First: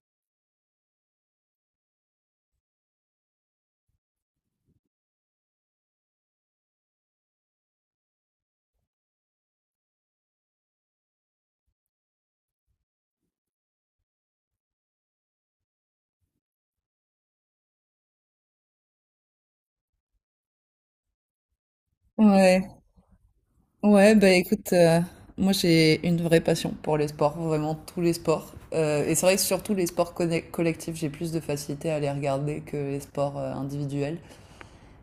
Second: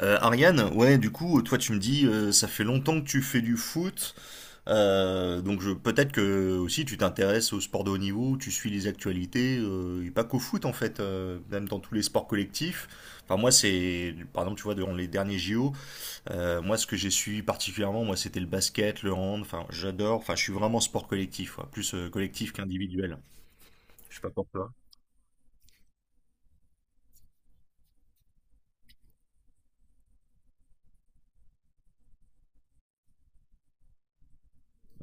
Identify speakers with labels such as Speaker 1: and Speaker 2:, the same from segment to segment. Speaker 1: Ariane, ouais, du coup, toi tu me dis, ça fait longtemps que tu fais du foot, peut-être que aussi tu t'intéresses au sport de haut niveau, tu suis les actualités, et pas qu'au foot en fait, même dans tous les sports collectifs. Enfin moi c'est, par exemple tu vois, dans les derniers JO, moi ce que j'ai suivi particulièrement, moi c'était le basket, le hand, enfin j'adore, enfin je suis vraiment sport collectif, quoi, plus collectif
Speaker 2: Ouais,
Speaker 1: qu'individuel.
Speaker 2: ouais,
Speaker 1: Je sais pas
Speaker 2: bah
Speaker 1: pour toi.
Speaker 2: écoute, moi j'ai une vraie passion pour les sports, vraiment tous les sports. Et c'est vrai que surtout les sports collectifs, j'ai plus de facilité à les regarder que les sports individuels.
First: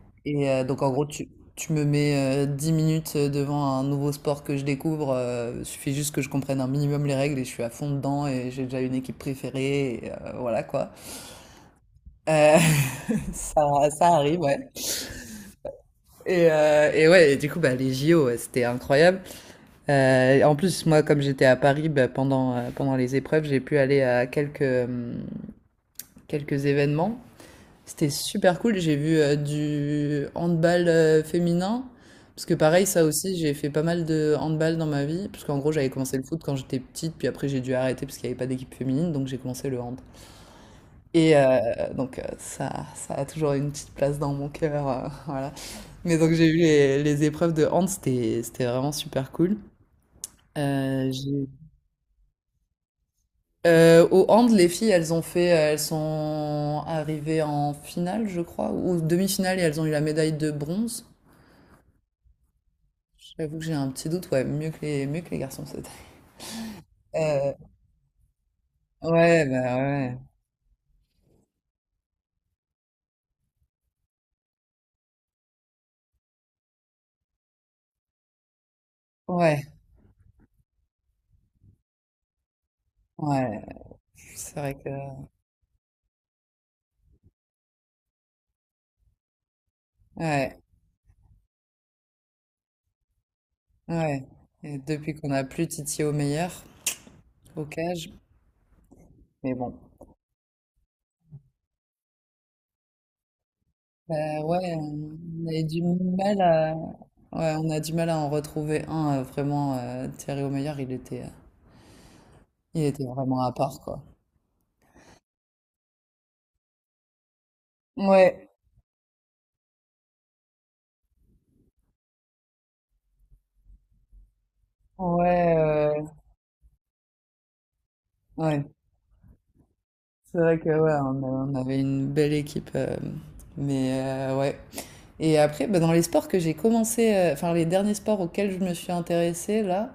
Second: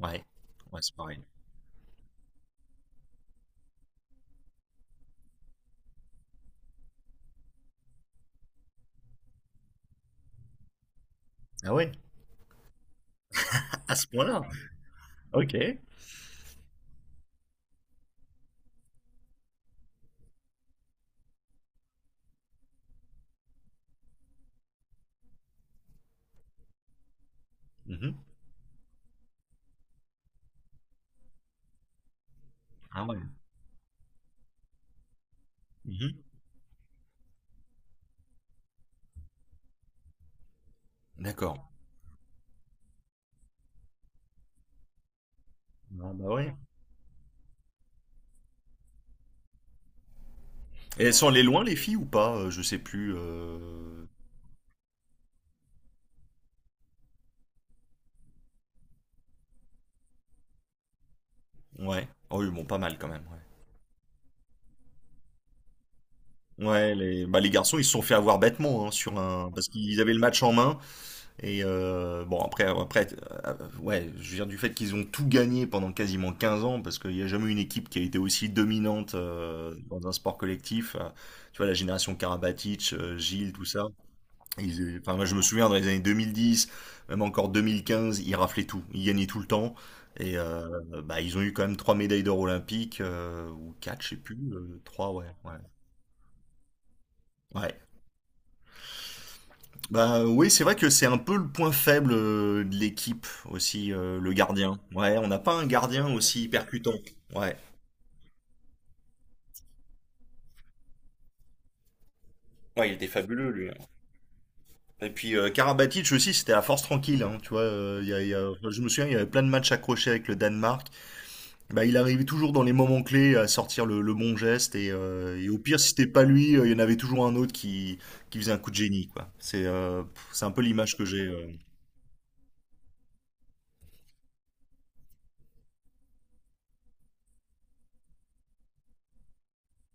Speaker 1: Ouais,
Speaker 2: Donc
Speaker 1: ouais
Speaker 2: en
Speaker 1: c'est
Speaker 2: gros,
Speaker 1: pareil.
Speaker 2: tu me mets 10 minutes devant un nouveau sport que je découvre. Suffit juste que je comprenne un minimum les règles et je suis à fond dedans et j'ai déjà une équipe préférée, et voilà quoi.
Speaker 1: Ah ouais,
Speaker 2: Euh, ça,
Speaker 1: à ce
Speaker 2: ça arrive,
Speaker 1: point-là.
Speaker 2: ouais.
Speaker 1: Ok.
Speaker 2: Et ouais, et du coup, bah, les JO, ouais, c'était incroyable. En plus, moi, comme j'étais à Paris, bah, pendant, pendant les épreuves, j'ai pu aller à quelques événements. C'était
Speaker 1: Mhm.
Speaker 2: super cool. J'ai vu du handball féminin. Parce que pareil, ça
Speaker 1: Ah ouais.
Speaker 2: aussi, j'ai fait pas mal de handball dans ma vie. Parce qu'en gros, j'avais commencé
Speaker 1: Mhm.
Speaker 2: le foot quand j'étais petite, puis après, j'ai dû arrêter parce qu'il n'y avait pas d'équipe féminine, donc j'ai commencé le hand. Et
Speaker 1: D'accord.
Speaker 2: euh, donc, ça, ça a toujours une petite place dans mon cœur, voilà.
Speaker 1: Non,
Speaker 2: Mais
Speaker 1: bah
Speaker 2: donc, j'ai
Speaker 1: ouais.
Speaker 2: vu les épreuves de hand, c'était vraiment super cool.
Speaker 1: Et elles sont allées
Speaker 2: J'ai
Speaker 1: loin, les filles, ou pas? Je sais plus.
Speaker 2: Au hand, les filles, elles sont arrivées en finale, je crois, ou demi-finale, et elles ont eu la médaille de bronze.
Speaker 1: Ouais. Oh oui, bon, pas mal quand même.
Speaker 2: J'avoue que j'ai un petit doute, ouais, mieux que les garçons, c'était.
Speaker 1: Ouais, ouais, Bah, les
Speaker 2: Euh,
Speaker 1: garçons, ils se sont fait avoir bêtement hein,
Speaker 2: ouais,
Speaker 1: parce
Speaker 2: bah
Speaker 1: qu'ils avaient
Speaker 2: ouais,
Speaker 1: le match en main. Bon, après, euh, ouais, je viens du fait qu'ils ont tout gagné pendant quasiment 15 ans, parce qu'il n'y a jamais eu une équipe qui a été aussi dominante
Speaker 2: ouais,
Speaker 1: dans un sport collectif. Tu vois, la génération Karabatic, Gilles,
Speaker 2: ouais.
Speaker 1: tout ça.
Speaker 2: C'est vrai que,
Speaker 1: Enfin, moi, je me souviens dans les années 2010, même encore 2015, ils raflaient tout, ils gagnaient tout le temps. Et
Speaker 2: ouais,
Speaker 1: euh, Bah, ils ont eu quand même trois médailles d'or olympiques, ou quatre, je sais
Speaker 2: ouais.
Speaker 1: plus,
Speaker 2: Et
Speaker 1: trois,
Speaker 2: depuis
Speaker 1: ouais,
Speaker 2: qu'on a
Speaker 1: ouais.
Speaker 2: plus Titi au meilleur, au
Speaker 1: Ouais.
Speaker 2: cage, mais bon.
Speaker 1: Bah oui, c'est vrai que c'est un peu le point faible de l'équipe aussi, le
Speaker 2: Bah ouais,
Speaker 1: gardien. Ouais, on n'a
Speaker 2: on
Speaker 1: pas
Speaker 2: a eu
Speaker 1: un
Speaker 2: du
Speaker 1: gardien
Speaker 2: mal
Speaker 1: aussi
Speaker 2: à,
Speaker 1: percutant.
Speaker 2: ouais,
Speaker 1: Ouais.
Speaker 2: on a du mal à en retrouver un vraiment. Thierry O'Meyer, il
Speaker 1: Ouais, il
Speaker 2: était
Speaker 1: était
Speaker 2: vraiment
Speaker 1: fabuleux
Speaker 2: à
Speaker 1: lui.
Speaker 2: part, quoi.
Speaker 1: Et puis Karabatic aussi, c'était la force tranquille, hein, tu vois.
Speaker 2: Ouais,
Speaker 1: Enfin, je me souviens, il y avait plein de matchs accrochés avec le Danemark. Bah, il arrivait toujours dans les moments clés à sortir le bon geste et,
Speaker 2: ouais,
Speaker 1: euh, et au pire si
Speaker 2: ouais,
Speaker 1: c'était pas lui, il y en avait toujours un autre qui faisait un
Speaker 2: ouais.
Speaker 1: coup de génie quoi. C'est euh, pff,
Speaker 2: C'est
Speaker 1: c'est un
Speaker 2: vrai
Speaker 1: peu
Speaker 2: que ouais,
Speaker 1: l'image que j'ai.
Speaker 2: on avait une belle équipe, mais ouais. Et après, bah, dans les sports que j'ai commencé, enfin les derniers sports auxquels je me suis intéressée là,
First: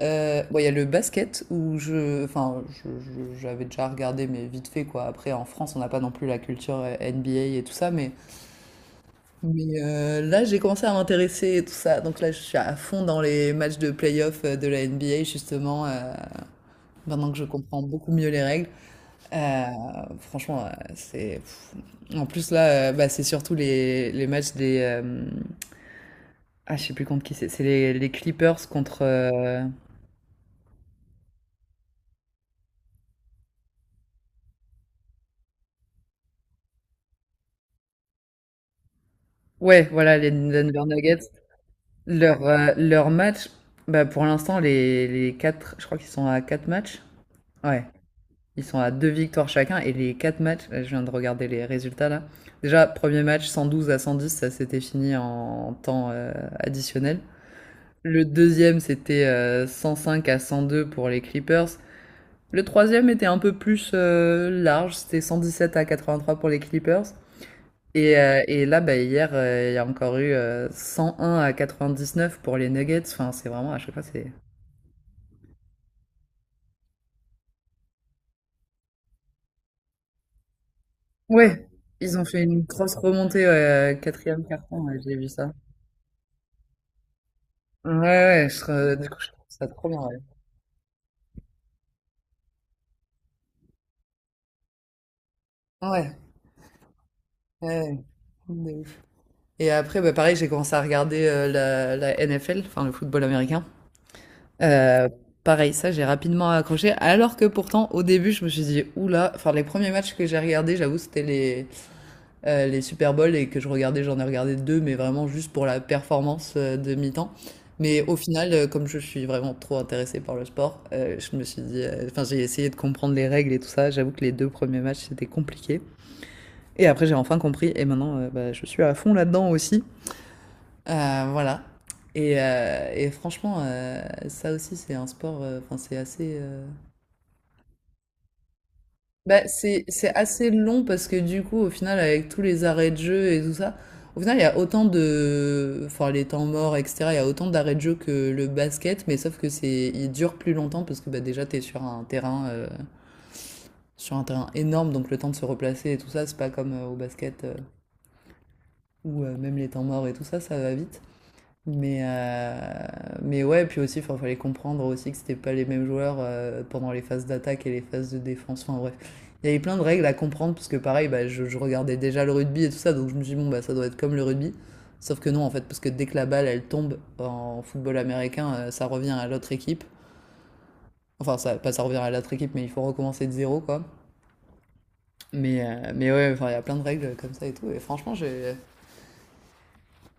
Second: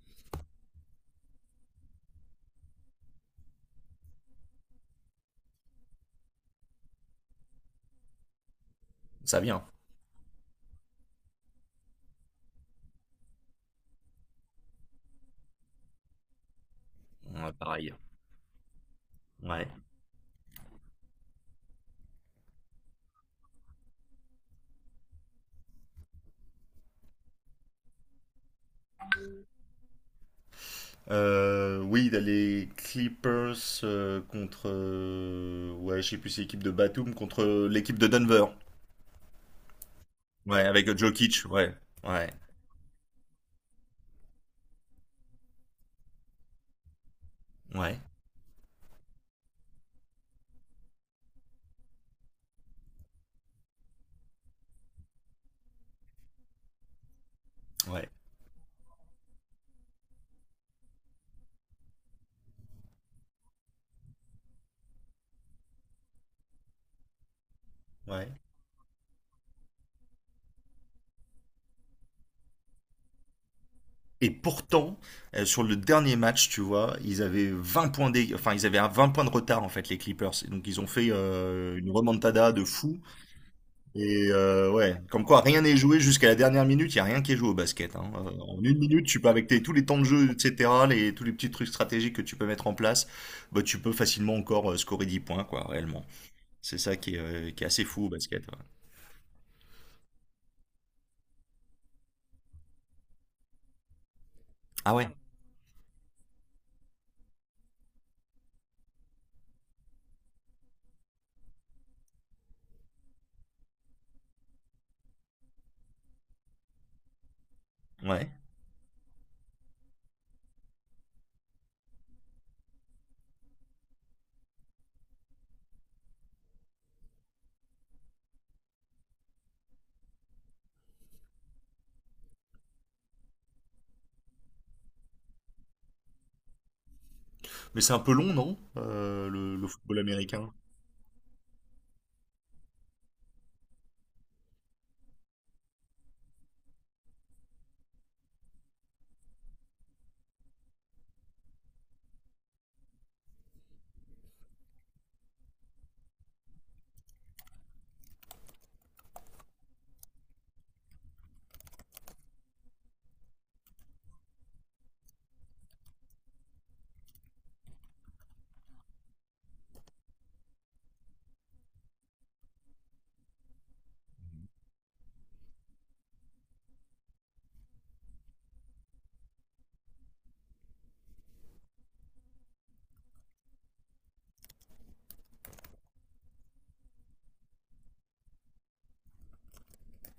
Speaker 2: bon, il y a le basket où je, enfin, je- j'avais déjà regardé, mais vite fait quoi. Après, en France, on n'a pas non plus la culture NBA et tout ça,
Speaker 1: Ça vient.
Speaker 2: mais là, j'ai commencé à m'intéresser et tout ça. Donc là, je suis à fond dans les matchs de playoff de la NBA justement, maintenant que je
Speaker 1: Ouais,
Speaker 2: comprends
Speaker 1: pareil.
Speaker 2: beaucoup mieux les règles. Euh,
Speaker 1: Ouais.
Speaker 2: Franchement, c'est. Pff. En plus, là, bah, c'est surtout les matchs des. Ah, je sais plus contre qui c'est. C'est les Clippers contre.
Speaker 1: Oui, il y a les Clippers contre ouais, je sais plus si c'est l'équipe de Batum contre l'équipe de Denver.
Speaker 2: Ouais, voilà, les
Speaker 1: Ouais,
Speaker 2: Denver
Speaker 1: avec
Speaker 2: Nuggets.
Speaker 1: Jokic, ouais. Ouais.
Speaker 2: Leur match, bah, pour l'instant, les quatre. Je crois qu'ils sont à quatre matchs. Ouais.
Speaker 1: Ouais.
Speaker 2: Ils sont à deux victoires chacun. Et les quatre matchs, là, je viens de regarder les résultats là. Déjà, premier match 112-110. Ça s'était fini en temps additionnel.
Speaker 1: Ouais.
Speaker 2: Le deuxième, c'était 105-102 pour les Clippers. Le troisième était un peu plus large, c'était 117-83 pour les Clippers. Et,
Speaker 1: Ouais.
Speaker 2: euh, et là, bah, hier, il y a encore eu 101-99 pour les Nuggets. Enfin, c'est vraiment, à chaque fois,
Speaker 1: Et
Speaker 2: c'est.
Speaker 1: pourtant, sur le dernier match, tu vois, ils avaient 20 points d'é- enfin ils avaient un 20 points de retard en fait les Clippers. Et donc ils ont fait
Speaker 2: Ouais,
Speaker 1: une
Speaker 2: ils ont fait
Speaker 1: remontada
Speaker 2: une
Speaker 1: de
Speaker 2: grosse
Speaker 1: fou.
Speaker 2: remontée, ouais, quatrième carton, ouais,
Speaker 1: Ouais,
Speaker 2: j'ai
Speaker 1: comme
Speaker 2: vu
Speaker 1: quoi
Speaker 2: ça.
Speaker 1: rien n'est joué jusqu'à la dernière minute. Il y a rien qui est joué au
Speaker 2: Ouais,
Speaker 1: basket, hein.
Speaker 2: ouais,
Speaker 1: En une minute,
Speaker 2: du
Speaker 1: tu
Speaker 2: coup, je
Speaker 1: peux
Speaker 2: trouve ça
Speaker 1: tous les
Speaker 2: trop
Speaker 1: temps
Speaker 2: bien,
Speaker 1: de
Speaker 2: ouais.
Speaker 1: jeu, etc., tous les petits trucs stratégiques que tu peux mettre en place, bah, tu peux facilement encore scorer 10 points quoi, réellement.
Speaker 2: Ouais,
Speaker 1: C'est ça qui est
Speaker 2: ouais,
Speaker 1: assez fou au basket, ouais.
Speaker 2: ouais, de ouf. Et après, bah, pareil, j'ai commencé à regarder la NFL, enfin le football américain.
Speaker 1: Ah ouais,
Speaker 2: Euh, Pareil, ça, j'ai rapidement accroché. Alors que pourtant, au début, je me suis dit, oula, enfin, les premiers matchs que j'ai regardés, j'avoue, c'était les Super Bowl et que je regardais, j'en ai regardé deux, mais vraiment juste pour la performance de mi-temps. Mais au
Speaker 1: ouais.
Speaker 2: final, comme je suis vraiment trop intéressée par le sport, je me suis dit, enfin, j'ai essayé de comprendre les règles et tout ça. J'avoue que les deux premiers matchs, c'était compliqué. Et après, j'ai enfin compris, et maintenant, bah, je suis à fond là-dedans aussi. Voilà. Et franchement, ça aussi, c'est un sport. Enfin, c'est assez.
Speaker 1: Mais c'est un peu long, non, Euh,
Speaker 2: Bah,
Speaker 1: le, le football
Speaker 2: c'est assez
Speaker 1: américain?
Speaker 2: long parce que du coup, au final, avec tous les arrêts de jeu et tout ça, au final, il y a autant de, enfin, les temps morts, etc. Il y a autant d'arrêts de jeu que le basket, mais sauf que c'est, il dure plus longtemps parce que bah, déjà, t'es sur un terrain énorme, donc le temps de se replacer et tout ça, c'est pas comme au basket où même les temps morts et tout ça, ça va vite. Mais, euh, mais ouais, puis aussi, il fallait comprendre aussi que c'était pas les mêmes joueurs pendant les phases d'attaque et les phases de défense. Enfin bref, il y avait plein de règles à comprendre parce que pareil, bah, je regardais déjà le rugby et tout ça, donc je me suis dit, bon, bah, ça doit être comme le rugby. Sauf que non, en fait, parce que dès que la balle, elle tombe en football américain, ça revient à l'autre équipe. Enfin, ça, pas ça revient à l'autre équipe, mais il faut recommencer de zéro, quoi. Mais ouais, enfin, il y a plein de règles comme ça et tout. Et franchement,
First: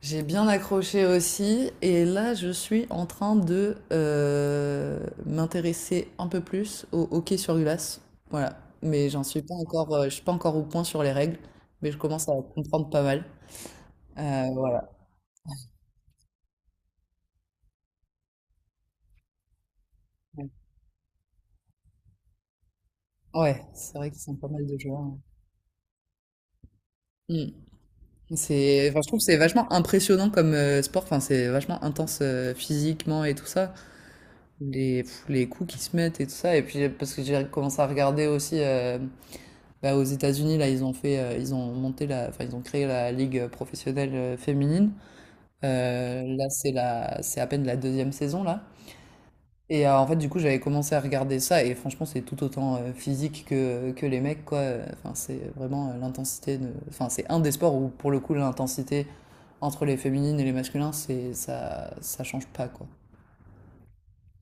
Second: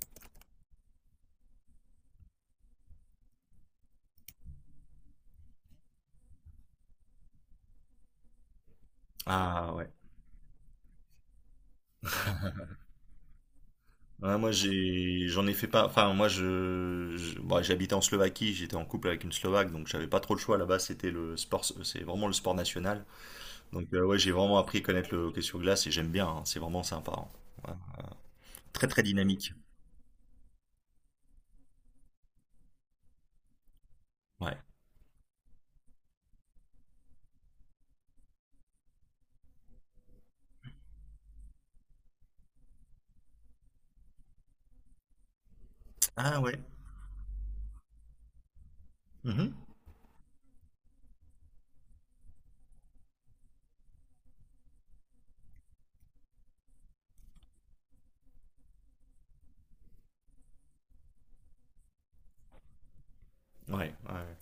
Speaker 2: j'ai bien accroché aussi, et là je suis en train de m'intéresser un peu plus au hockey sur glace. Voilà, mais j'en suis pas
Speaker 1: Ah ouais.
Speaker 2: encore, je suis pas encore au point sur les règles, mais je commence à comprendre pas mal.
Speaker 1: Ouais, moi
Speaker 2: Voilà.
Speaker 1: j'en ai fait pas enfin bon, j'habitais en Slovaquie, j'étais en couple avec une Slovaque donc j'avais pas trop le choix là-bas, c'est vraiment le sport national.
Speaker 2: Ouais,
Speaker 1: Donc
Speaker 2: c'est vrai
Speaker 1: ouais,
Speaker 2: qu'ils
Speaker 1: j'ai
Speaker 2: sont pas
Speaker 1: vraiment
Speaker 2: mal de
Speaker 1: appris à
Speaker 2: joueurs,
Speaker 1: connaître
Speaker 2: hein.
Speaker 1: le hockey sur glace et j'aime bien, hein, c'est vraiment sympa, hein.
Speaker 2: Mm.
Speaker 1: Ouais. Très
Speaker 2: C'est, enfin,
Speaker 1: très
Speaker 2: je trouve que c'est
Speaker 1: dynamique.
Speaker 2: vachement impressionnant comme sport. Enfin, c'est vachement intense physiquement et tout ça.
Speaker 1: Ouais.
Speaker 2: Les coups qui se mettent et tout ça. Et puis parce que j'ai commencé à regarder aussi. Bah, aux États-Unis, là, ils ont monté ils ont créé la ligue professionnelle féminine.
Speaker 1: Ah
Speaker 2: Là,
Speaker 1: ouais.
Speaker 2: c'est c'est à peine la deuxième saison là.
Speaker 1: Mhm.
Speaker 2: En fait, du coup, j'avais commencé à regarder ça et franchement, c'est tout autant physique que les mecs, quoi. Enfin, c'est vraiment l'intensité de, enfin, c'est un des sports où pour le coup, l'intensité entre les féminines et les masculins, c'est ça, ça change pas, quoi.
Speaker 1: Ouais, ouais.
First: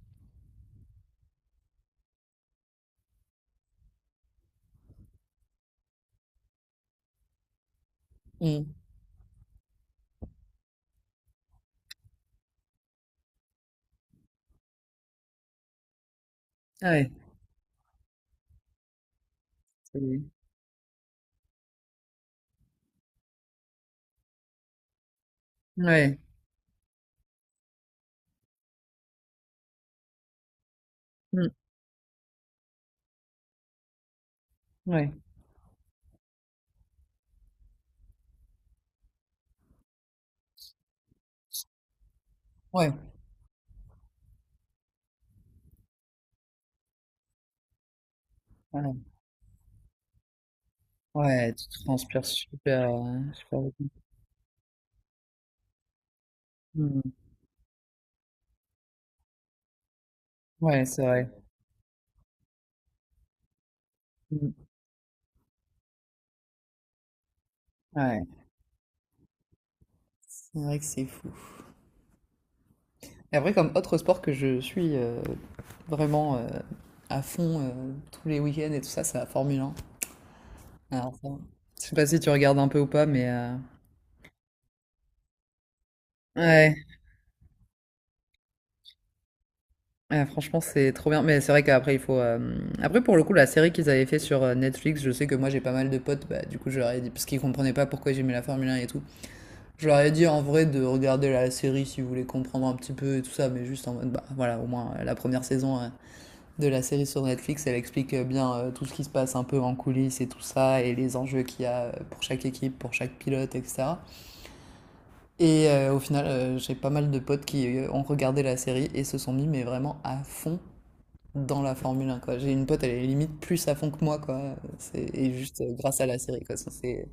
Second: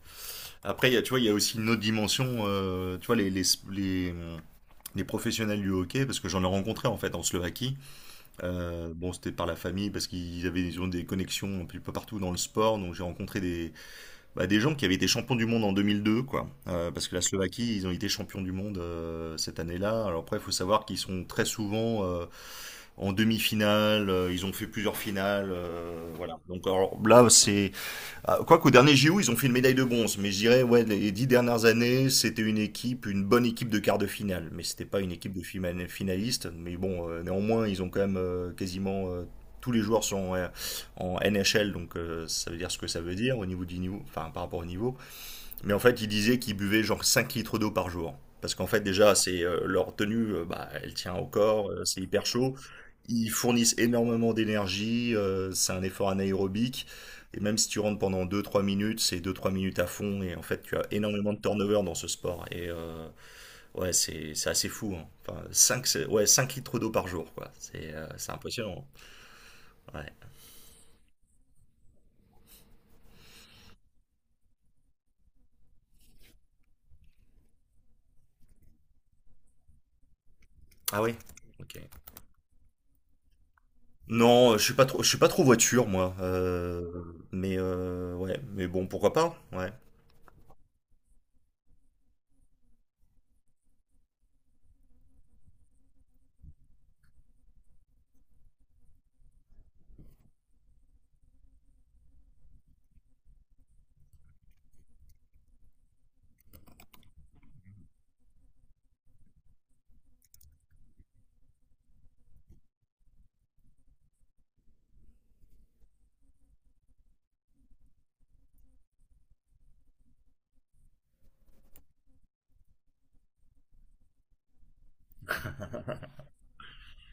Speaker 1: Après, tu vois, il y a aussi une autre dimension, tu vois, les, les professionnels du hockey, parce que j'en ai rencontré en fait en Slovaquie.
Speaker 2: Mm.
Speaker 1: Bon, c'était par la famille parce qu'ils avaient ils ont des connexions un peu partout dans le sport. Donc j'ai rencontré bah, des gens qui avaient été champions du monde en 2002, quoi.
Speaker 2: Ah
Speaker 1: Parce
Speaker 2: ouais.
Speaker 1: que la Slovaquie, ils ont été champions du monde cette année-là.
Speaker 2: c'est-
Speaker 1: Alors après, il faut savoir qu'ils sont très souvent en demi-finale. Ils ont fait plusieurs finales.
Speaker 2: Ouais.
Speaker 1: Voilà. Quoique au dernier JO, ils ont fait une médaille de bronze, mais je dirais, ouais, les dix
Speaker 2: Mm.
Speaker 1: dernières années, c'était une équipe, une bonne équipe de quart de finale, mais c'était pas
Speaker 2: Ouais.
Speaker 1: une équipe de finalistes. Mais bon, néanmoins, ils ont quand même quasiment tous les joueurs sont en NHL, donc ça veut dire ce que
Speaker 2: Ouais.
Speaker 1: ça veut dire au niveau du niveau, enfin par rapport au niveau. Mais en fait, ils disaient qu'ils buvaient genre 5 litres d'eau par jour. Parce qu'en fait,
Speaker 2: Ouais.
Speaker 1: déjà, c'est leur tenue, bah, elle tient au
Speaker 2: Ouais,
Speaker 1: corps,
Speaker 2: tu
Speaker 1: c'est
Speaker 2: transpires
Speaker 1: hyper chaud.
Speaker 2: super,
Speaker 1: Ils
Speaker 2: super.
Speaker 1: fournissent énormément d'énergie, c'est un effort anaérobique. Et même si tu rentres pendant deux-trois minutes, c'est deux-trois minutes à fond. Et en fait, tu as
Speaker 2: Ouais, c'est vrai.
Speaker 1: énormément de turnover dans ce sport. Ouais, c'est
Speaker 2: Mm.
Speaker 1: assez fou, hein. Enfin, 5 ouais, 5 litres d'eau par jour, quoi. C'est euh,
Speaker 2: Ouais,
Speaker 1: c'est impressionnant. Ouais.
Speaker 2: c'est vrai que c'est fou. Et après, comme autre sport que je suis vraiment à fond tous les week-ends et tout ça, c'est la Formule 1.
Speaker 1: Ah
Speaker 2: Alors,
Speaker 1: oui?
Speaker 2: ça,
Speaker 1: Ok.
Speaker 2: je sais pas si tu regardes un peu ou pas, mais
Speaker 1: Non, je suis pas trop voiture moi,
Speaker 2: ouais,
Speaker 1: ouais, mais bon, pourquoi pas, ouais.
Speaker 2: ouais, franchement, c'est trop bien. Mais c'est vrai qu'après, il faut. Après, pour le coup, la série qu'ils avaient fait sur Netflix, je sais que moi, j'ai pas mal de potes, bah, du coup, je leur ai dit, parce qu'ils comprenaient pas pourquoi j'aimais la Formule 1 et tout. Je leur ai dit en vrai de regarder la série si vous voulez comprendre un petit peu et tout ça, mais juste en mode, bah voilà, au moins la première saison. De la série sur Netflix. Elle explique bien tout ce qui se passe un peu en coulisses et tout ça, et les enjeux qu'il y a pour chaque équipe, pour chaque pilote, etc. Au final, j'ai pas mal de potes qui ont regardé la série et se sont mis mais vraiment à fond dans la Formule 1, quoi. J'ai une pote, elle est limite plus à fond que moi, quoi. C'est, et juste grâce à la série, quoi. Ça,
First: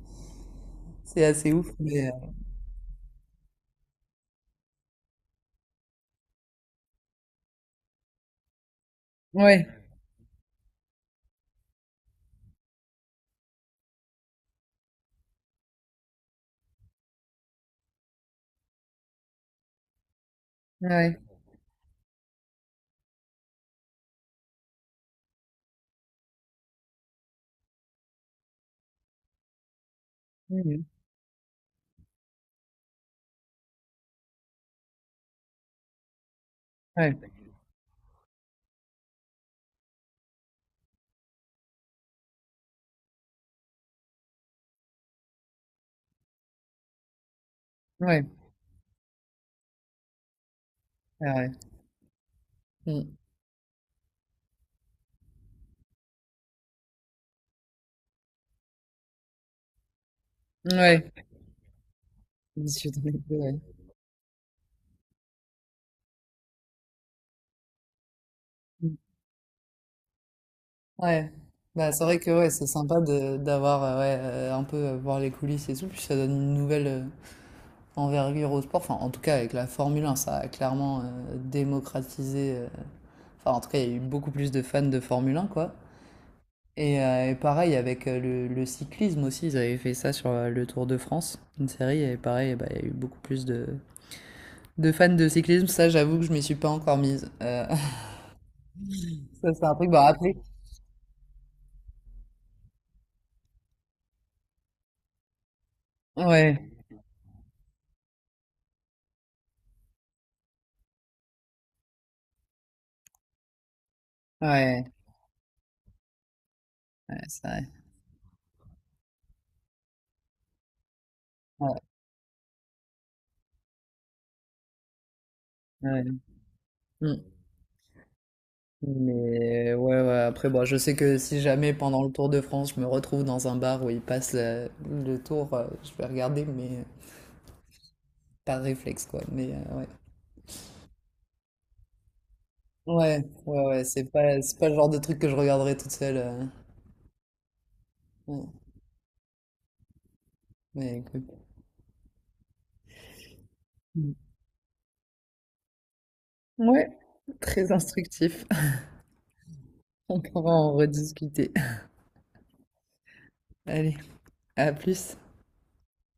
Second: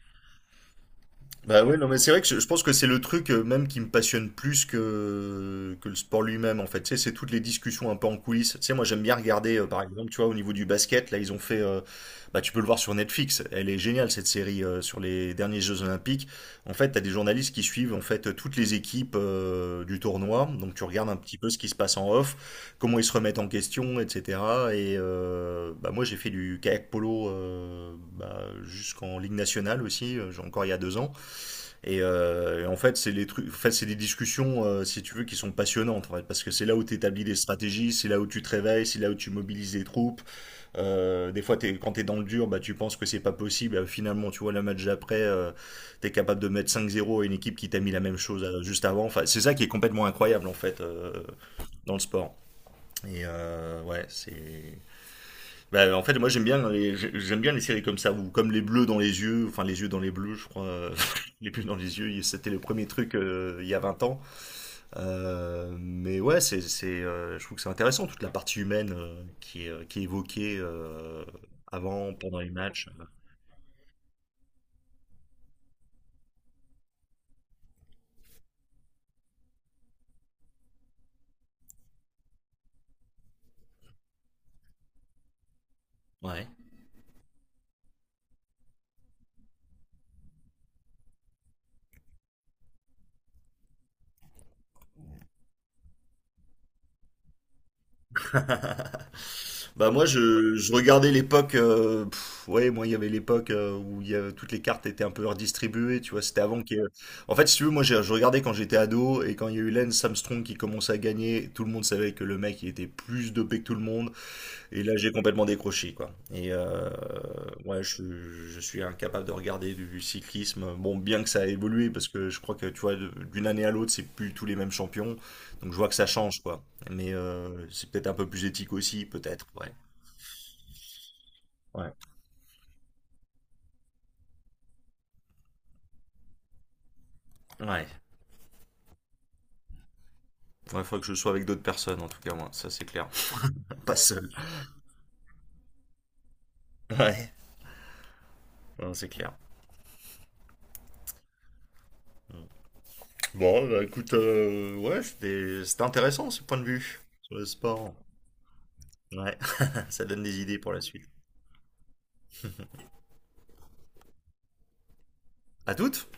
Speaker 2: c'est assez
Speaker 1: Bah
Speaker 2: ouf,
Speaker 1: ouais, non mais
Speaker 2: mais.
Speaker 1: c'est vrai que je pense que c'est le truc même qui me passionne plus que le sport lui-même en fait. Tu sais, c'est toutes les discussions un peu en coulisses. Tu sais, moi j'aime bien regarder
Speaker 2: Ouais,
Speaker 1: par exemple, tu vois, au niveau du basket, là ils ont fait, bah tu peux le voir sur Netflix. Elle est géniale cette série sur les derniers Jeux Olympiques. En fait, t'as des journalistes qui suivent en fait toutes les équipes du tournoi. Donc tu regardes un
Speaker 2: ouais,
Speaker 1: petit peu ce qui se passe en off, comment ils se remettent en question, etc. Bah moi j'ai fait du kayak polo bah, jusqu'en Ligue nationale aussi, j'ai encore il y a
Speaker 2: ouais,
Speaker 1: 2 ans. Et en fait, c'est les trucs, en fait, c'est des discussions, si tu veux, qui sont passionnantes, en fait, parce que c'est là où tu
Speaker 2: ouais,
Speaker 1: établis des
Speaker 2: ouais,
Speaker 1: stratégies, c'est là où tu te réveilles, c'est là où tu mobilises des troupes. Des fois, quand t'es dans le dur, bah, tu penses que c'est pas possible. Et finalement, tu vois, le match d'après, t'es capable de mettre 5-0 à une équipe qui t'a mis la même
Speaker 2: ouais,
Speaker 1: chose juste avant. Enfin, c'est ça qui est complètement incroyable, en fait,
Speaker 2: ouais,
Speaker 1: dans le sport. Ouais, c'est bah, en fait, moi j'aime bien les séries comme ça ou comme les bleus dans les yeux, enfin les yeux dans les bleus, je crois.
Speaker 2: ouais, ouais,
Speaker 1: Les bleus dans les yeux, c'était le premier
Speaker 2: ouais,
Speaker 1: truc
Speaker 2: ouais,
Speaker 1: il y a 20 ans. Mais ouais, c'est je trouve que c'est intéressant toute la partie
Speaker 2: ouais,
Speaker 1: humaine qui est évoquée
Speaker 2: ouais, bah, c'est
Speaker 1: avant,
Speaker 2: vrai que
Speaker 1: pendant
Speaker 2: ouais,
Speaker 1: les
Speaker 2: c'est
Speaker 1: matchs.
Speaker 2: sympa de d'avoir ouais, un peu voir les coulisses et tout, puis ça donne une nouvelle envergure au sport. Enfin, en tout cas, avec la Formule 1 ça a clairement démocratisé. Enfin, en tout cas, il y a eu beaucoup plus de fans de Formule 1 quoi.
Speaker 1: Ouais.
Speaker 2: Et pareil avec le cyclisme aussi, ils avaient fait ça sur le Tour de France, une série, et pareil, bah, il y a eu beaucoup plus de fans de cyclisme. Ça, j'avoue que je m'y suis pas encore mise. Ça, c'est un truc,
Speaker 1: Bah moi
Speaker 2: bah, après.
Speaker 1: je regardais l'époque, ouais moi il y avait l'époque où il y avait- toutes les cartes étaient un peu redistribuées, tu vois, c'était avant
Speaker 2: Ouais,
Speaker 1: que, en fait, si tu veux, moi je regardais quand j'étais ado. Et quand il y a eu Lance Armstrong qui commençait à gagner, tout le monde savait que le mec il était plus dopé que tout le monde, et
Speaker 2: ouais,
Speaker 1: là, j'ai complètement décroché, quoi.
Speaker 2: ouais, c'est vrai.
Speaker 1: Ouais, je suis incapable de regarder du cyclisme. Bon, bien que ça a
Speaker 2: Ouais,
Speaker 1: évolué, parce que je crois que, tu vois, d'une année à l'autre, c'est plus tous les mêmes champions. Donc, je vois que
Speaker 2: ouais.
Speaker 1: ça change, quoi.
Speaker 2: Mm.
Speaker 1: C'est peut-être un peu plus éthique aussi, peut-être. Ouais.
Speaker 2: Mais ouais, ouais, après, bon, je sais que si jamais
Speaker 1: Ouais.
Speaker 2: pendant le Tour de France, je me retrouve dans un bar où il passe le tour, je vais regarder, mais
Speaker 1: Ouais.
Speaker 2: par réflexe, quoi. Mais ouais.
Speaker 1: Il faudrait que je sois avec d'autres personnes, en tout cas, moi. Ça, c'est clair.
Speaker 2: Ouais, ouais, ouais,
Speaker 1: Pas seul.
Speaker 2: c'est pas le genre de truc que je regarderai toute seule,
Speaker 1: Ouais.
Speaker 2: ouais.
Speaker 1: Non, c'est clair.
Speaker 2: Mais écoute.
Speaker 1: Bon, bah, écoute,
Speaker 2: Mm.
Speaker 1: ouais, c'était intéressant, ce point de
Speaker 2: Ouais,
Speaker 1: vue sur le
Speaker 2: très
Speaker 1: sport.
Speaker 2: instructif.
Speaker 1: Ouais. Ça
Speaker 2: On
Speaker 1: donne des
Speaker 2: pourra
Speaker 1: idées
Speaker 2: en
Speaker 1: pour la suite.
Speaker 2: rediscuter. Allez, à plus.
Speaker 1: À toutes!